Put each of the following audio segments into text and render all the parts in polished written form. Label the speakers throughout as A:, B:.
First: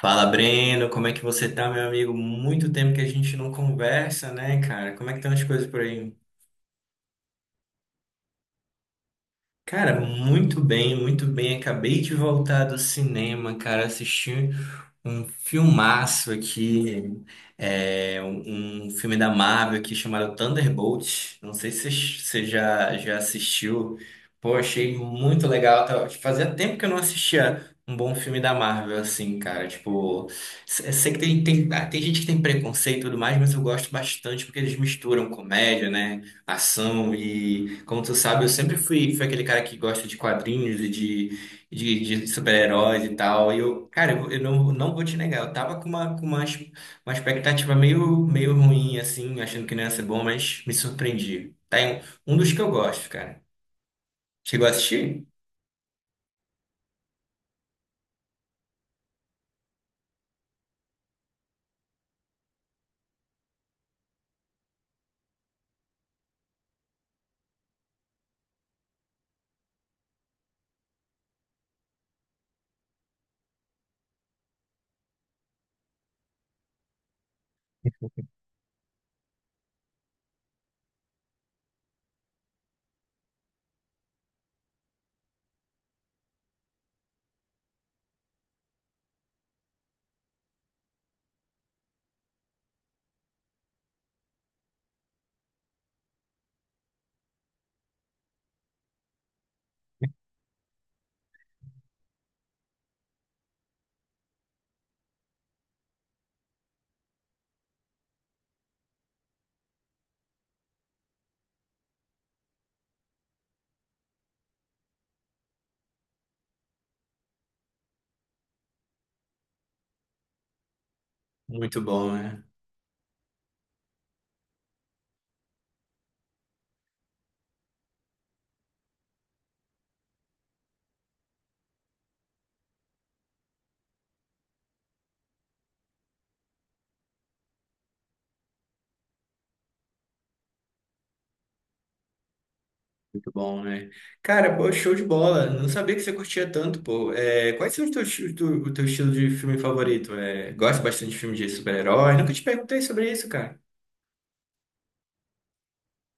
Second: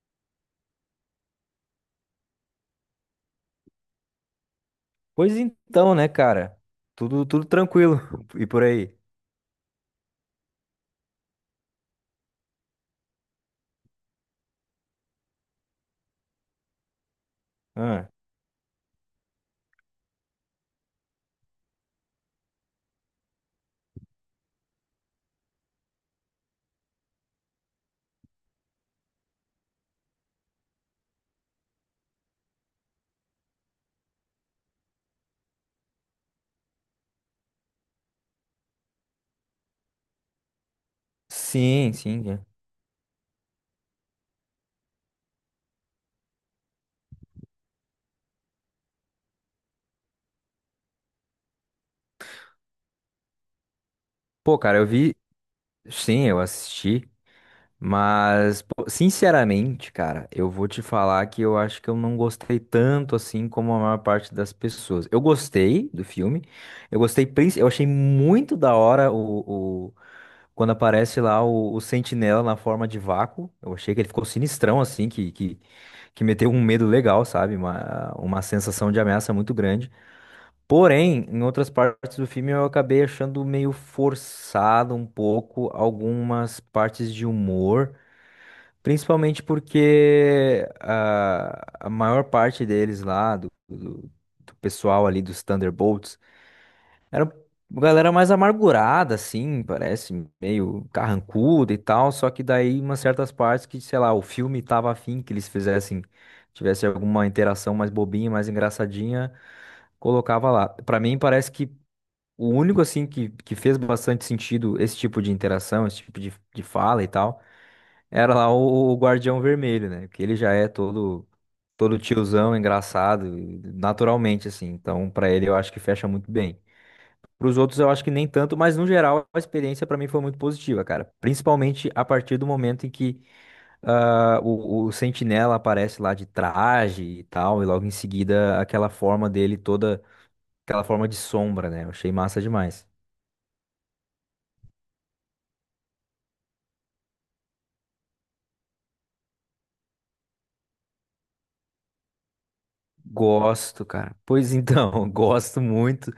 A: Fala, Breno, como é que você tá, meu amigo? Muito tempo que a gente não conversa, né, cara? Como é que estão
B: Pois
A: as coisas por
B: então, né,
A: aí?
B: cara? Tudo tranquilo. E por aí?
A: Cara, muito bem, muito bem. Acabei de voltar do cinema, cara. Assisti um filmaço aqui,
B: Ah,
A: um filme da Marvel aqui chamado Thunderbolt. Não sei se você já assistiu. Pô, achei muito legal. Fazia tempo que eu não assistia um bom filme da Marvel, assim, cara. Tipo, sei que tem gente que tem preconceito e tudo mais, mas eu gosto bastante porque eles misturam comédia, né? Ação e, como tu sabe, eu sempre fui aquele cara que gosta de quadrinhos e de,
B: sim,
A: de, de
B: sim. É.
A: super-heróis e tal. E eu, cara, eu não vou te negar, eu tava com uma, uma expectativa meio ruim, assim, achando que não ia ser bom, mas me surpreendi. Tá em um dos que eu gosto, cara.
B: Pô,
A: Chegou a
B: cara, eu vi.
A: assistir?
B: Sim, eu assisti. Mas, pô, sinceramente, cara, eu vou te falar que eu acho que eu não gostei tanto assim como a maior parte das pessoas. Eu gostei do filme. Eu gostei, eu achei muito da hora quando aparece lá o Sentinela na forma de vácuo. Eu achei que ele ficou sinistrão assim, que meteu um medo legal, sabe? Uma sensação de ameaça muito grande. Porém, em outras partes do filme eu acabei achando meio forçado um pouco algumas partes de humor, principalmente porque a maior parte deles lá, do pessoal ali dos Thunderbolts, era uma galera mais amargurada, assim, parece, meio carrancuda e tal. Só que daí, umas certas partes que, sei lá, o filme tava afim que eles fizessem, tivesse alguma interação mais bobinha, mais engraçadinha, colocava lá. Pra mim, parece que o único, assim, que fez bastante sentido esse tipo de interação, esse tipo de fala e tal, era lá o Guardião Vermelho, né? Que ele já é todo.
A: Muito
B: Todo
A: bom, né?
B: tiozão, engraçado, naturalmente, assim. Então, pra ele, eu acho que fecha muito bem. Para os outros, eu acho que nem tanto, mas no geral a experiência para mim foi muito positiva, cara. Principalmente a partir do momento em que o Sentinela aparece lá de traje e tal, e logo em seguida aquela forma dele toda, aquela forma de sombra, né? Eu achei massa demais.
A: Muito bom, né? Cara, pô, show de bola. Não sabia que você curtia tanto, pô. É, quais são os teus, os tu- o teu estilo de filme favorito? É, gosta bastante de filme de super-herói? Nunca te perguntei sobre isso, cara.
B: Gosto, cara. Pois então, gosto muito.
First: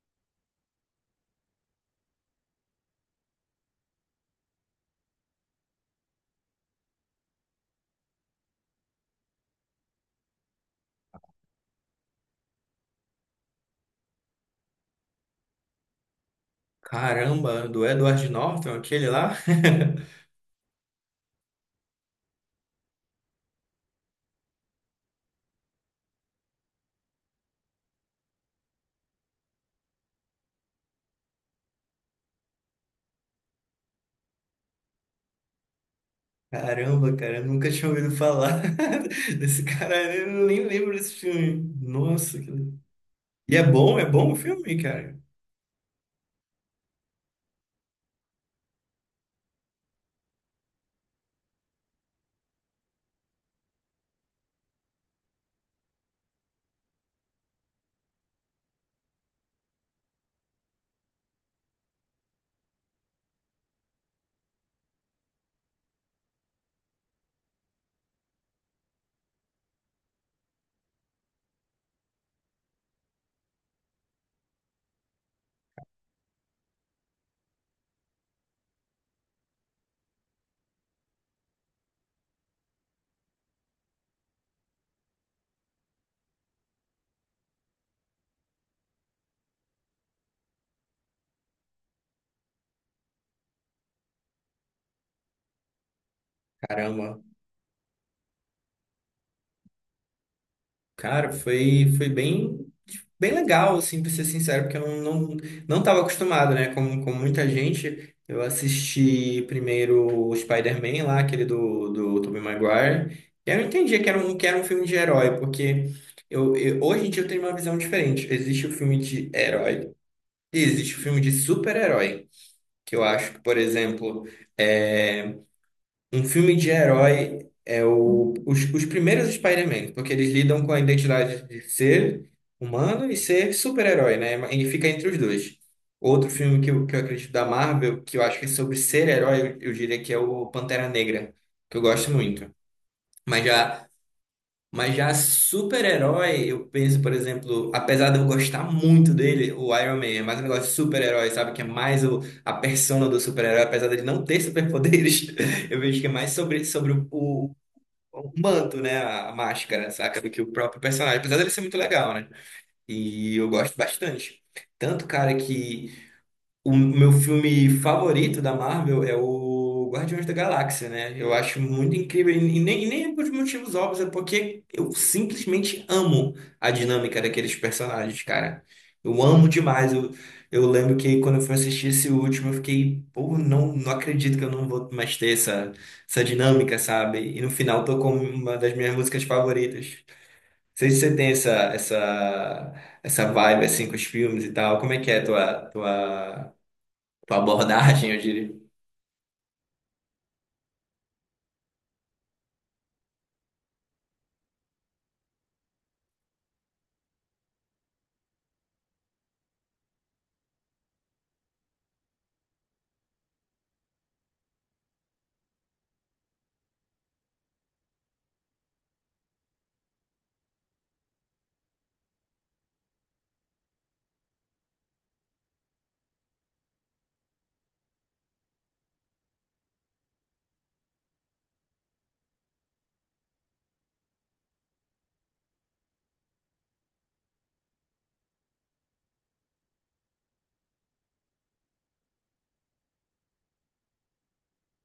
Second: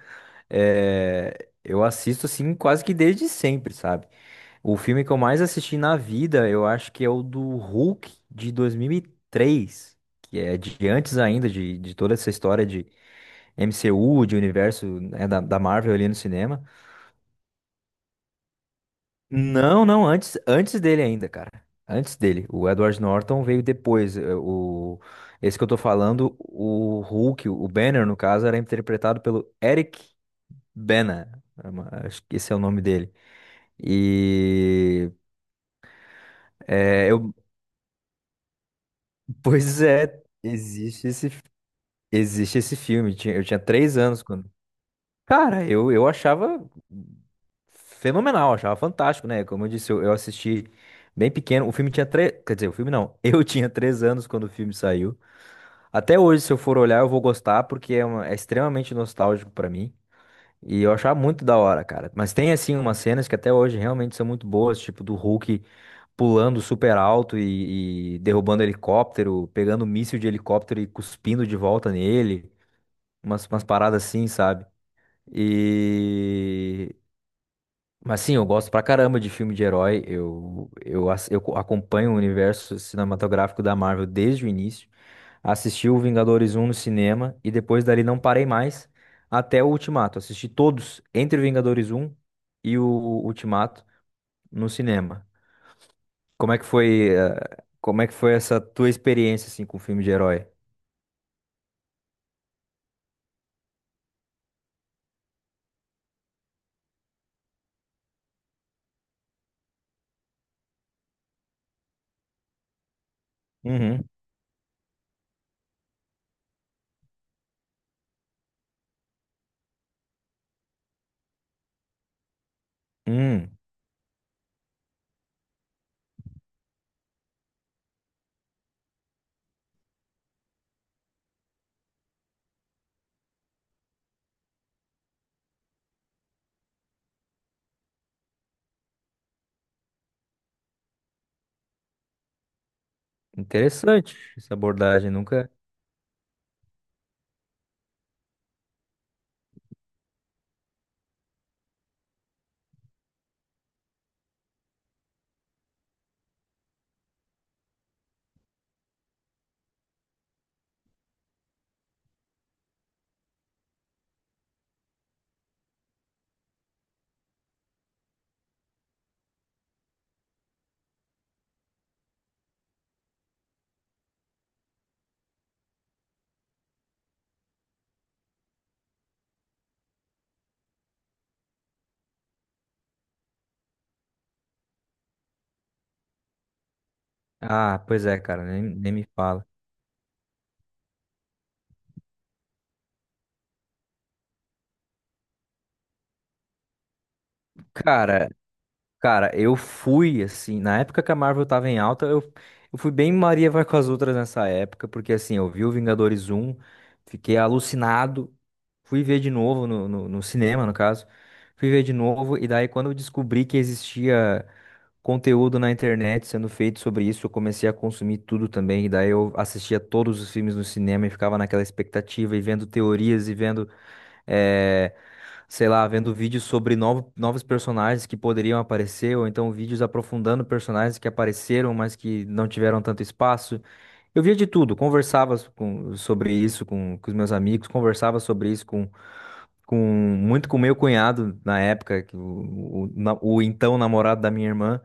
B: É, eu assisto assim quase que desde sempre, sabe? O filme que eu mais assisti na vida, eu acho que é o do Hulk de 2003, que é de antes ainda de toda essa história de MCU, de universo, né, da, da Marvel ali no cinema.
A: Caramba, do Edward Norton, aquele lá?
B: Não, não, antes, antes dele ainda, cara. Antes dele. O Edward Norton veio depois. Esse que eu tô falando, o Hulk, o Banner, no caso, era interpretado pelo Eric Bana. Acho que esse é o nome dele. E
A: Caramba, cara, eu nunca tinha ouvido falar desse
B: pois
A: cara,
B: é,
A: eu nem lembro desse filme. Nossa, que...
B: existe esse filme. Eu
A: E
B: tinha três
A: é
B: anos
A: bom o
B: quando.
A: filme, cara.
B: Cara, eu achava fenomenal, achava fantástico, né? Como eu disse, eu assisti bem pequeno. O filme tinha três. Quer dizer, o filme não. Eu tinha três anos quando o filme saiu. Até hoje, se eu for olhar, eu vou gostar, porque é, é extremamente nostálgico pra mim. E eu achava muito da hora, cara. Mas tem, assim, umas cenas que até hoje realmente são muito boas, tipo do Hulk pulando super alto e derrubando helicóptero, pegando um míssil de helicóptero e cuspindo de volta nele. Umas paradas assim, sabe? E. Mas sim, eu gosto pra caramba de filme de herói. Eu acompanho o universo cinematográfico da Marvel desde o início. Assisti o Vingadores um no cinema e depois dali não parei mais até o Ultimato. Assisti todos entre o Vingadores um e o Ultimato no cinema. Como é que foi,
A: Caramba.
B: como é que foi essa tua experiência assim com filme de herói?
A: Cara, foi bem. Bem legal, assim, pra ser sincero, porque eu não, não estava acostumado, né? Como, como muita gente, eu assisti primeiro o Spider-Man lá, aquele do Tobey Maguire, e eu entendia
B: Uhum.
A: que era um filme de herói, porque hoje em dia eu tenho uma visão diferente. Existe o filme de herói e existe o filme de super-herói, que eu acho que,
B: Hum,
A: por exemplo, é, um filme de herói é os primeiros Spider-Man, porque eles lidam com a identidade de ser humano e ser super-herói, né? E fica entre os dois. Outro filme que eu acredito da Marvel, que eu acho que é sobre ser herói, eu diria que é o Pantera Negra, que eu gosto muito. Mas já
B: interessante essa
A: mas
B: abordagem,
A: já
B: nunca.
A: super-herói, eu penso, por exemplo, apesar de eu gostar muito dele, o Iron Man é mais um negócio de super-herói, sabe? Que é mais o, a persona do super-herói, apesar dele não ter superpoderes, eu vejo que é mais sobre, sobre o manto, né? A máscara, saca? Do que o próprio personagem, apesar dele ser muito legal, né? E eu gosto bastante. Tanto, cara, que o meu filme favorito da Marvel é o Guardiões da Galáxia, né? Eu acho muito incrível, e nem por motivos óbvios, é porque eu simplesmente amo a dinâmica daqueles personagens, cara. Eu amo demais. Eu lembro que quando eu fui assistir esse último, eu fiquei, pô, não acredito que eu não vou mais ter essa, essa dinâmica, sabe? E no final
B: Ah, pois
A: tocou
B: é, cara,
A: uma
B: nem,
A: das
B: nem
A: minhas
B: me
A: músicas
B: fala.
A: favoritas. Não sei se você tem essa vibe assim com os filmes e tal. Como é que é a tua abordagem, eu
B: Cara,
A: diria.
B: Cara, eu fui, assim, na época que a Marvel tava em alta, eu fui bem Maria vai com as outras nessa época, porque assim, eu vi o Vingadores um, fiquei alucinado, fui ver de novo no cinema, no caso, fui ver de novo, e daí quando eu descobri que existia conteúdo na internet sendo feito sobre isso, eu comecei a consumir tudo também, e daí eu assistia todos os filmes no cinema e ficava naquela expectativa, e vendo teorias, e vendo é, sei lá, vendo vídeos sobre novos personagens que poderiam aparecer, ou então vídeos aprofundando personagens que apareceram, mas que não tiveram tanto espaço. Eu via de tudo, conversava sobre isso com os meus amigos, conversava sobre isso com muito com meu cunhado na época, que o então namorado da minha irmã.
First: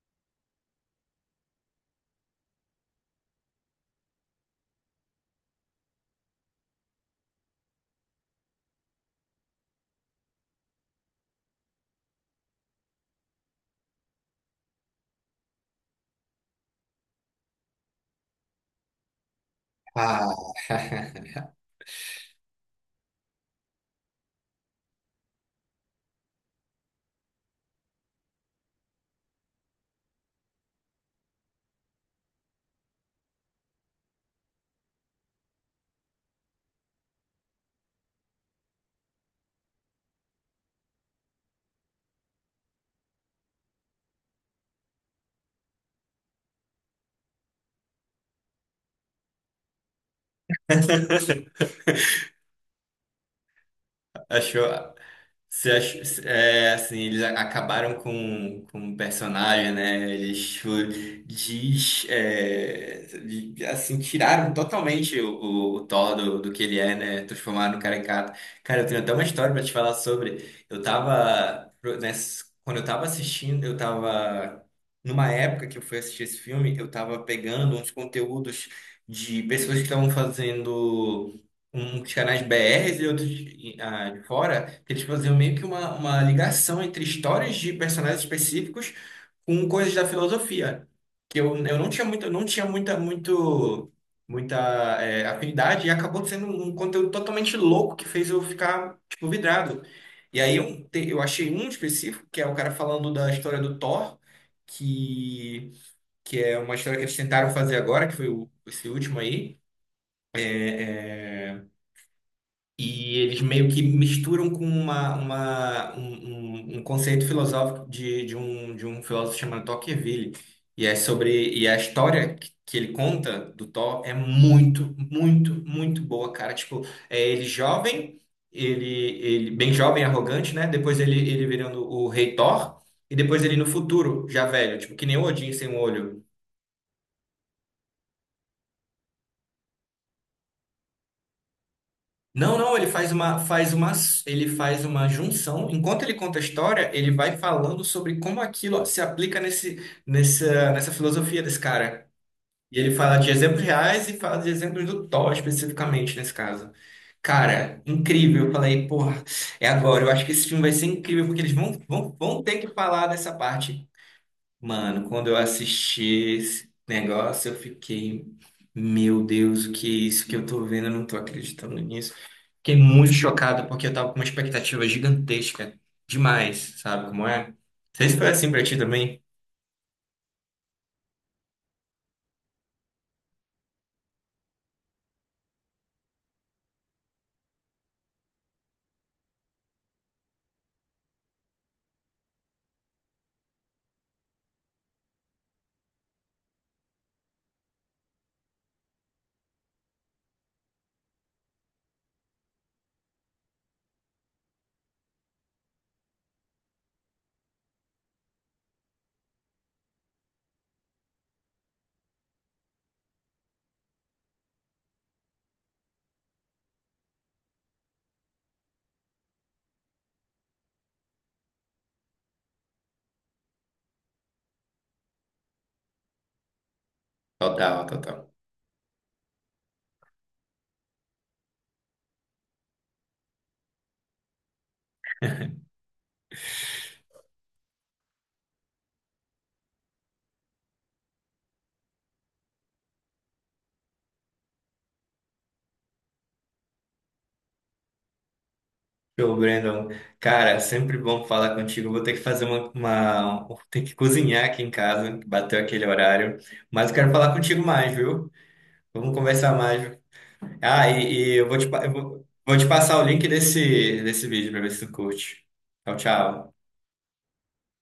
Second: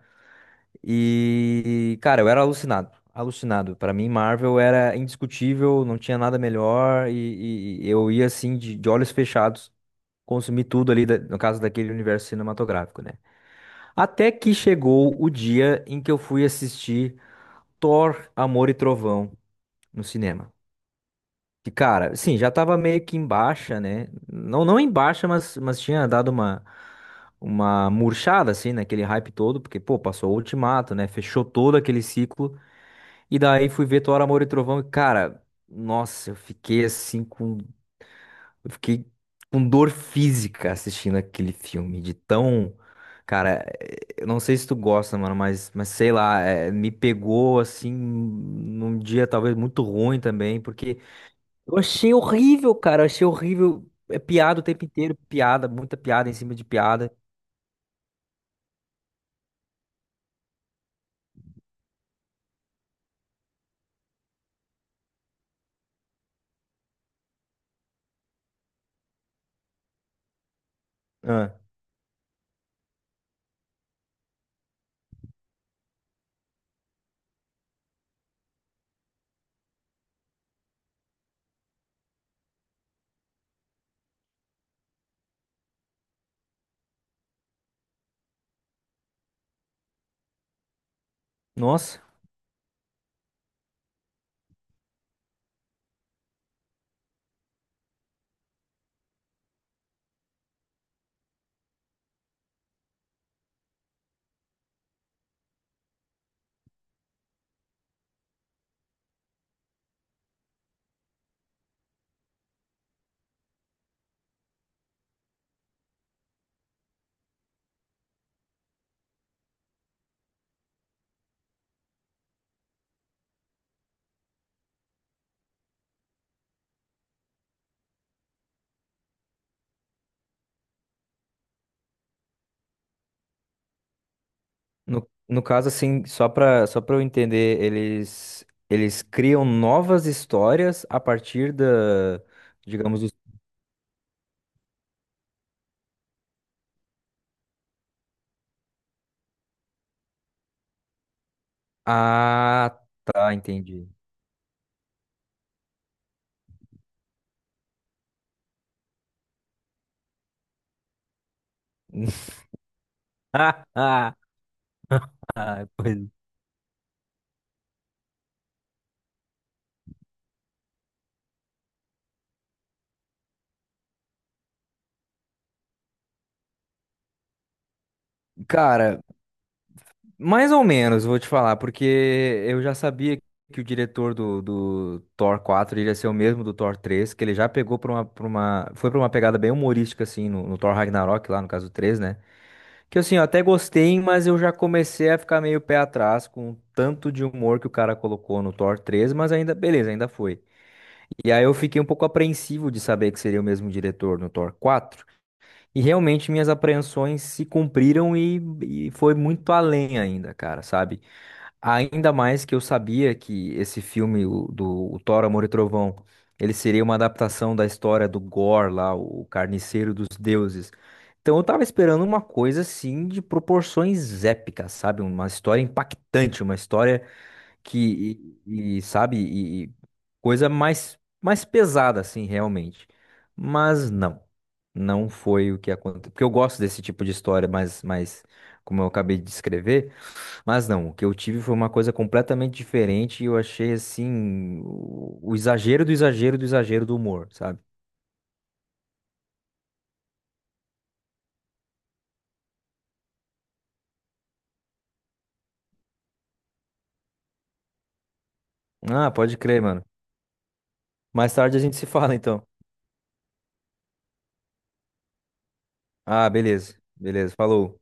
B: E, cara, eu era alucinado, alucinado. Pra mim, Marvel era indiscutível, não tinha nada melhor, e eu ia assim de olhos fechados consumi tudo ali, no caso daquele universo cinematográfico, né? Até que chegou o dia em que eu fui assistir Thor, Amor e Trovão no
A: Ah,
B: cinema. E, cara, sim, já tava meio que em baixa, né? Não, não em baixa, mas tinha dado uma murchada, assim, naquele hype todo, porque, pô, passou o Ultimato, né? Fechou todo aquele ciclo. E daí fui ver Thor, Amor e Trovão e, cara, nossa, eu fiquei assim com. Eu fiquei com dor física assistindo aquele filme, de tão. Cara, eu não sei se tu gosta, mano, mas sei lá, é, me pegou assim num dia talvez muito ruim também, porque eu achei horrível, cara, eu achei horrível. É piada o tempo
A: Achou?
B: inteiro, piada, muita piada em cima de
A: É, assim,
B: piada.
A: acabaram com o personagem, né? Eles tipo, diz, é, de- assim, tiraram totalmente o Thor do que ele é, né? Transformaram no caricato. Cara, eu tenho até uma história pra te falar sobre.
B: Ah,
A: Quando eu tava assistindo, eu tava, numa época que eu fui assistir esse filme, eu tava pegando uns conteúdos de pessoas que estavam fazendo uns canais BRs e outros de fora, que eles faziam meio que uma ligação entre histórias de personagens específicos com coisas da filosofia, que eu, eu não
B: nossa,
A: tinha muito, eu não tinha muita é, afinidade e acabou sendo um conteúdo totalmente louco que fez eu ficar, tipo, vidrado. E aí eu achei um específico, que é o cara falando da história do Thor, que, que é uma história que eles tentaram fazer agora, que foi esse último aí. E eles meio que misturam com uma, um, um um conceito filosófico de um filósofo chamado Tocqueville. E é sobre, e a história que ele conta do Thor é muito boa, cara. Tipo, é ele jovem, ele, ele bem jovem, arrogante, né? Depois ele virando o rei Thor, e depois ele no futuro, já velho, tipo, que
B: no,
A: nem o
B: no
A: Odin sem
B: caso
A: um
B: assim,
A: olho.
B: só pra eu entender, eles criam novas histórias a partir da,
A: Não, não, ele
B: digamos,
A: ele faz uma junção. Enquanto ele conta a história, ele vai falando sobre como aquilo se aplica nessa filosofia desse cara. E
B: Ah,
A: ele fala de
B: tá,
A: exemplos
B: entendi.
A: reais e fala de exemplos do Thor especificamente nesse caso. Cara, incrível. Eu falei, porra, é agora. Eu acho que esse filme vai ser incrível porque eles vão ter que falar dessa parte. Mano, quando eu
B: Ah,
A: assisti
B: pois-
A: esse negócio, eu fiquei, meu Deus, o que é isso que eu tô vendo? Eu não tô acreditando nisso. Fiquei muito chocado porque eu tava com uma expectativa gigantesca. Demais, sabe como é? Não sei se foi assim pra ti
B: Cara,
A: também.
B: mais ou menos, vou te falar, porque eu já sabia que o diretor do Thor 4 iria ser o mesmo do Thor 3, que ele já pegou foi pra uma pegada bem humorística, assim, no Thor Ragnarok, lá no caso 3, né? Que assim, eu até gostei, mas eu já comecei a ficar meio pé atrás com o tanto de humor que o cara colocou no Thor 3, mas ainda, beleza, ainda foi. E aí eu fiquei um pouco apreensivo de saber que seria o mesmo diretor no Thor 4. E realmente minhas apreensões se cumpriram e foi muito além ainda, cara, sabe? Ainda mais que eu sabia que esse filme o- do o Thor, Amor e Trovão, ele seria uma adaptação da história do Gore lá, o Carniceiro dos Deuses. Então eu tava esperando uma coisa assim de proporções épicas, sabe? Uma história impactante, uma história
A: Total, total.
B: que sabe e coisa mais mais pesada assim realmente, mas não, não foi o que aconteceu, porque eu gosto desse tipo de história, mas mais como eu acabei de descrever. Mas não, o que eu tive foi uma coisa completamente diferente e eu achei assim o exagero do exagero do exagero do humor, sabe?
A: Show, Brandon. Cara, sempre bom falar contigo. Vou ter que fazer Vou ter que cozinhar aqui em casa, que bateu aquele horário. Mas eu quero falar contigo mais, viu?
B: Ah,
A: Vamos
B: pode
A: conversar
B: crer,
A: mais,
B: mano.
A: viu? Ah, e,
B: Mais
A: e eu
B: tarde
A: vou
B: a gente se fala, então.
A: vou te passar o link desse vídeo pra ver se tu curte. Tchau,
B: Ah,
A: tchau.
B: beleza, beleza, falou.